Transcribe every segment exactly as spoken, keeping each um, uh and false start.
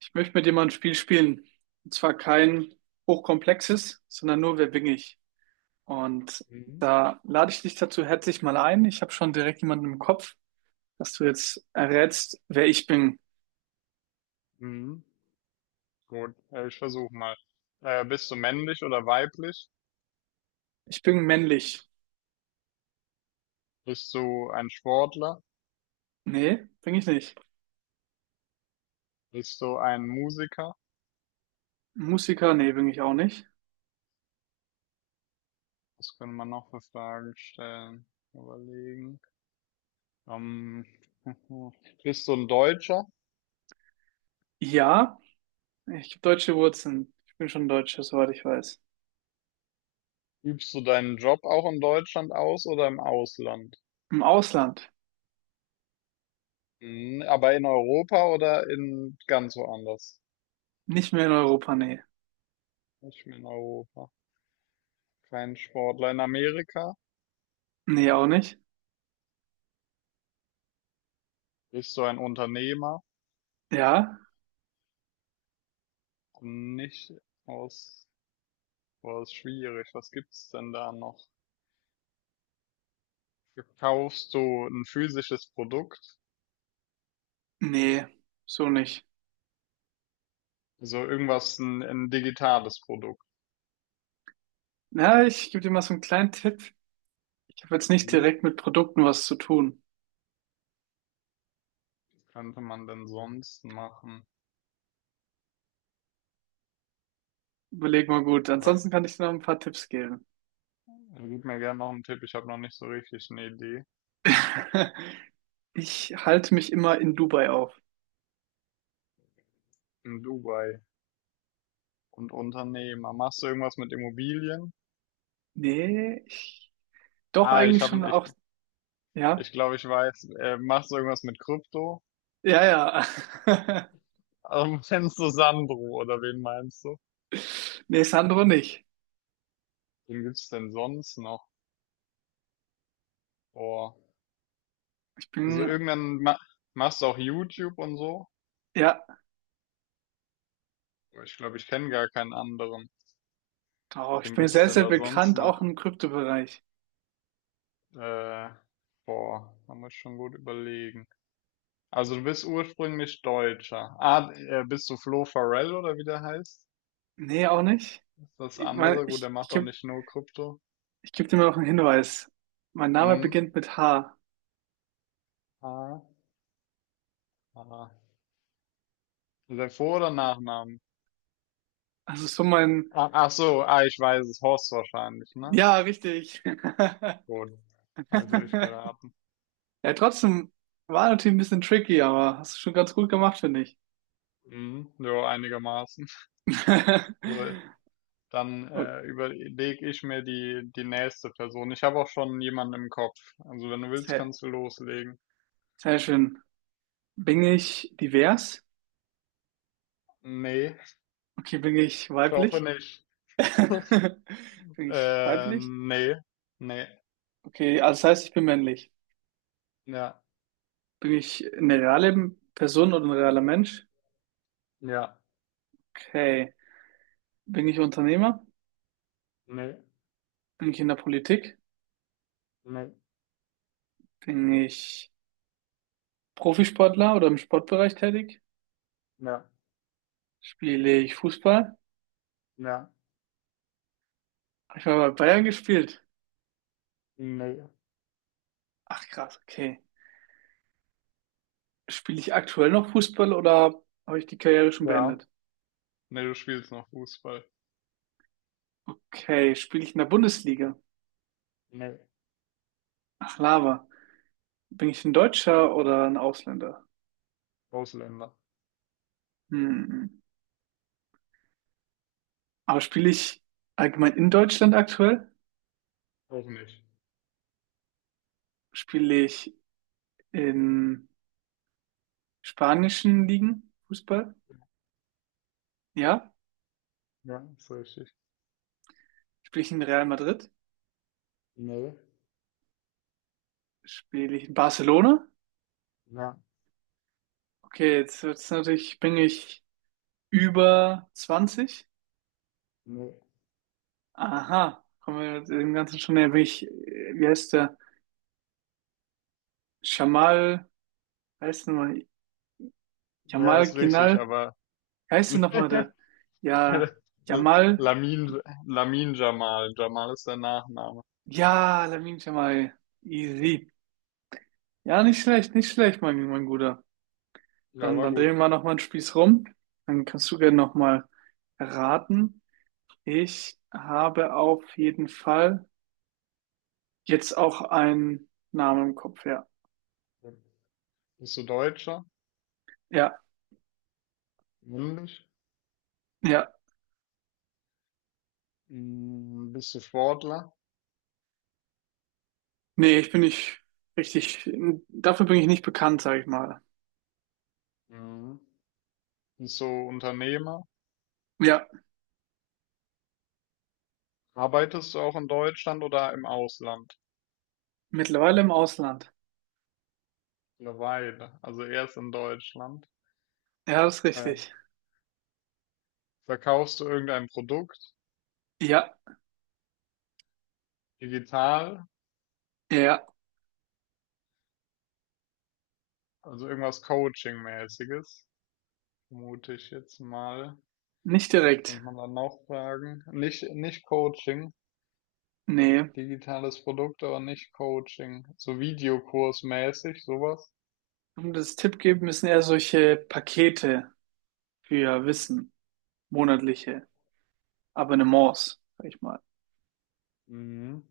Ich möchte mit dir mal ein Spiel spielen. Und zwar kein hochkomplexes, sondern nur: Wer bin ich? Und Mhm. da lade ich dich dazu herzlich mal ein. Ich habe schon direkt jemanden im Kopf, dass du jetzt errätst, wer ich bin. Mhm. Gut, äh, ich versuche mal. Äh, bist du männlich oder weiblich? Ich bin männlich. Bist du ein Sportler? Nee, bin ich nicht. Bist du ein Musiker? Musiker, nee, bin ich auch nicht. Was können wir noch für Fragen stellen? Überlegen. Ähm, bist du ein Deutscher? Ja, ich habe deutsche Wurzeln. Ich bin schon Deutscher, soweit ich weiß. Übst du deinen Job auch in Deutschland aus oder im Ausland? Im Ausland. Mhm. Aber in Europa oder in ganz woanders? Nicht mehr in Europa, nee. Nicht mehr in Europa. Kein Sportler in Amerika? Nee, auch nicht. Bist du ein Unternehmer? Ja, Nicht aus. Boah, ist schwierig. Was gibt's denn da noch? Verkaufst du ein physisches Produkt? nee, so nicht. Also irgendwas, ein, ein digitales Produkt. Na, ich gebe dir mal so einen kleinen Tipp. Ich habe jetzt nicht Mhm. direkt mit Produkten was zu tun. Was könnte man denn sonst machen? Überleg mal gut. Aber ich- Ansonsten kann ich dir noch ein paar Tipps geben. Also gib mir gerne noch einen Tipp. Ich habe noch nicht so richtig eine Idee. Ich halte mich immer in Dubai auf. In Dubai und Unternehmer. Machst du irgendwas mit Immobilien? Nee, ich, doch Ah, ich eigentlich schon habe, ich, auch, ja, ich glaube, ich weiß. Äh, machst du irgendwas mit Krypto? ja, ja. Also, kennst du Sandro oder wen meinst du? Nee, Sandro nicht. Wen gibt's denn sonst noch? Boah. Ich Also bin, irgendwann ma Machst du auch YouTube und so. ja, Aber ich glaube, ich kenne gar keinen anderen. doch, ich Wen bin gibt's sehr, denn sehr da sonst bekannt, auch noch? im Kryptobereich. Äh, Boah, man muss schon gut überlegen. Also du bist ursprünglich Deutscher. Ah, äh, bist du Flo Farrell oder wie der heißt? Nee, auch nicht. Ist das Ich meine, andere? Gut, ich, der ich macht doch gebe nicht nur Krypto. ich geb dir mal noch einen Hinweis. Mein Name Mhm. beginnt mit H. Ah, ah. Ist der Vor- oder Nachnamen? Also so mein, Ah, ach so, ah, ich weiß es. Horst wahrscheinlich, ne? ja, richtig. Gut. Habe ich durchgeraten. Ja, trotzdem war natürlich ein bisschen tricky, aber hast du schon ganz gut gemacht, finde ich. Mhm. Jo, einigermaßen. So, dann, Oh, äh, überlege ich mir die die nächste Person. Ich habe auch schon jemanden im Kopf. Also, wenn du willst, sehr, kannst du loslegen. sehr schön. Bin ich divers? Ne, Okay, bin ich ich hoffe weiblich? nicht. Bin ich Äh, weiblich? Ne, ne, Okay, also das heißt, ich bin männlich. ja, Bin ich eine reale Person oder ein realer Mensch? ja, Okay. Bin ich Unternehmer? ne, Bin ich in der Politik? ne, Bin ich Profisportler oder im Sportbereich tätig? ja, Spiele ich Fußball? ja, Habe ich mal bei Bayern gespielt? ne, Ach krass, okay. Spiele ich aktuell noch Fußball oder habe ich die Karriere schon ja. beendet? Ne, du spielst noch Fußball. Okay, spiele ich in der Bundesliga? Ne, Ach, Lava. Bin ich ein Deutscher oder ein Ausländer? Ausländer. Hm. Aber spiele ich allgemein in Deutschland aktuell? Auch nicht. Spiele ich in spanischen Ligen Fußball? Ja. Ja, ist richtig. Spiele ich in Real Madrid? Ne, Spiele ich in Barcelona? ja, Okay, jetzt wird's natürlich, bin ich über zwanzig? ne. Aha, kommen wir dem Ganzen schon näher. Bin ich, äh, wie heißt der? Jamal heißt nochmal Ja, Jamal ist richtig, Ginal. aber Wie heißt denn nochmal der? Ja, Jamal. Lamin, Lamin Jamal. Jamal ist der Nachname. Ja, Lamine Jamal. Easy. Ja, nicht schlecht, nicht schlecht, mein, mein Guter. Ja, Dann, war dann gut. drehen wir nochmal einen Spieß rum. Dann kannst du gerne nochmal raten. Ich habe auf jeden Fall jetzt auch einen Namen im Kopf, ja. Bist du Deutscher? Ja, Männlich? ja. Mm, bist du Sportler? Nee, ich bin nicht richtig. Dafür bin ich nicht bekannt, sage ich mal. Mhm. Bist du Unternehmer? Ja, Arbeitest du auch in Deutschland oder im Ausland? mittlerweile im Ausland. Eine Weile, also erst in Deutschland. Ja, das ist Äh, richtig. Verkaufst du irgendein Produkt? Ja, Digital? ja. Also irgendwas Coaching-mäßiges? Vermute ich jetzt mal. Nicht Was direkt. könnte man dann noch fragen? Nicht, nicht Coaching. Nee. Digitales Produkt, aber nicht Coaching. So Videokursmäßig, sowas. Um das Tipp geben müssen eher solche Pakete für Wissen, monatliche Abonnements, sag ich mal. Mhm.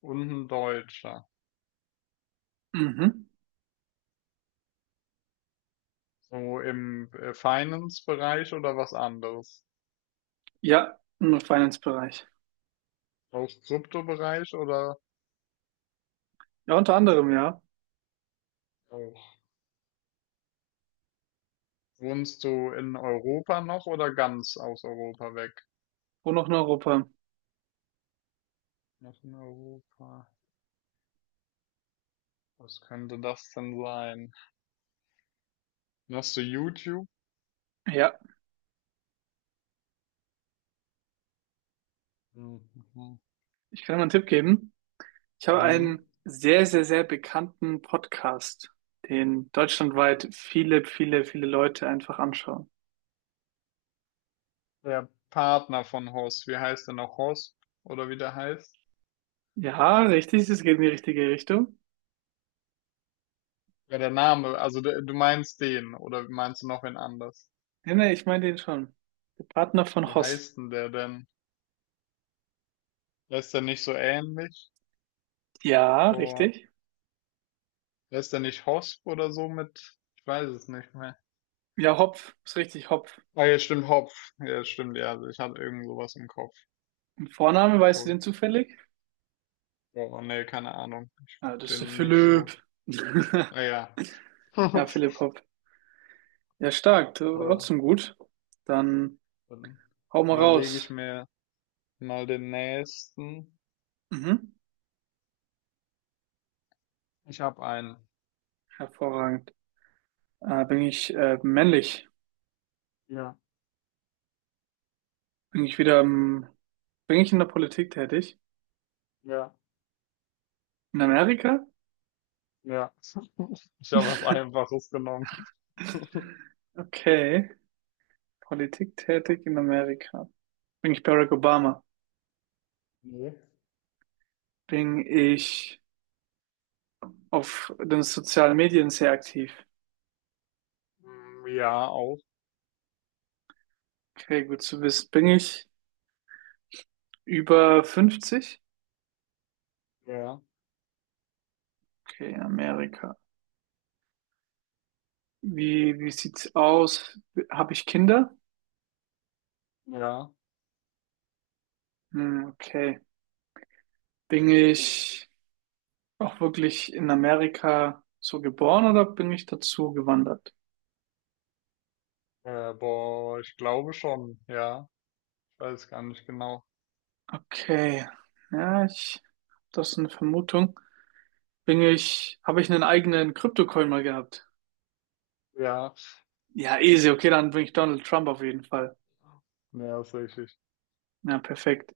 Und ein Deutscher. Mhm. So im äh, Finance-Bereich oder was anderes? Ja, im Finance-Bereich. Auch Kryptobereich oder Ja, unter anderem, ja. auch? Wohnst du in Europa noch oder ganz aus Europa weg? Wo noch in Europa? Noch in Europa. Was könnte das denn sein? Hast du YouTube? Ja, Mhm. ich kann dir mal einen Tipp geben. Ich habe Mhm. einen sehr, sehr, sehr bekannten Podcast, den deutschlandweit viele, viele, viele Leute einfach anschauen. Der Partner von Horst, wie heißt der noch? Horst? Oder wie der heißt? Ja, richtig, das geht in die richtige Richtung. Ja, der Name, also der, du meinst den, oder meinst du noch wen anders? Nee, nee, ich meine den schon. Der Partner Wie von Hoss. heißt denn der denn? Der ist der nicht so ähnlich? Ja, Boah, richtig. der ist der nicht Hosp oder so mit? Ich weiß es nicht mehr. Ja, Hopf, ist richtig, Hopf. Ah, ja, stimmt, Hopf. Ja, stimmt, ja, also ich hatte irgend sowas im Kopf. Und Vorname, weißt du Gut. den zufällig? Boah, nee, keine Ahnung. Ich Ja, find das ist der den nicht so. Philipp. Ah ja. Ja, Philipp Hopf. Ja, stark, Boah, trotzdem gut. Dann dann hau mal überlege ich raus. mir mal den nächsten. Mhm. Ich habe einen. Hervorragend. Äh, bin ich äh, männlich? Ja, Bin ich wieder im, bin ich in der Politik tätig? ja, In Amerika? ja. Ich habe was Einfaches genommen. Okay. Politik tätig in Amerika. Bin ich Barack Obama? Ne? Bin ich auf den sozialen Medien sehr aktiv? Hm, ja, auch. Okay, gut zu wissen. Bin ich über fünfzig? Ja, Okay, in Amerika. Wie, wie sieht's aus? Habe ich Kinder? ja. Hm, okay. Bin ich auch wirklich in Amerika so geboren oder bin ich dazu gewandert? Äh, boah, ich glaube schon. Ja, ich weiß gar nicht genau. Okay. Ja, ich, das ist eine Vermutung. Bin ich, habe ich einen eigenen Kryptocoin mal gehabt? Ja, Ja, easy. Okay, dann bin ich Donald Trump auf jeden Fall. ne, hast recht. Ja, perfekt.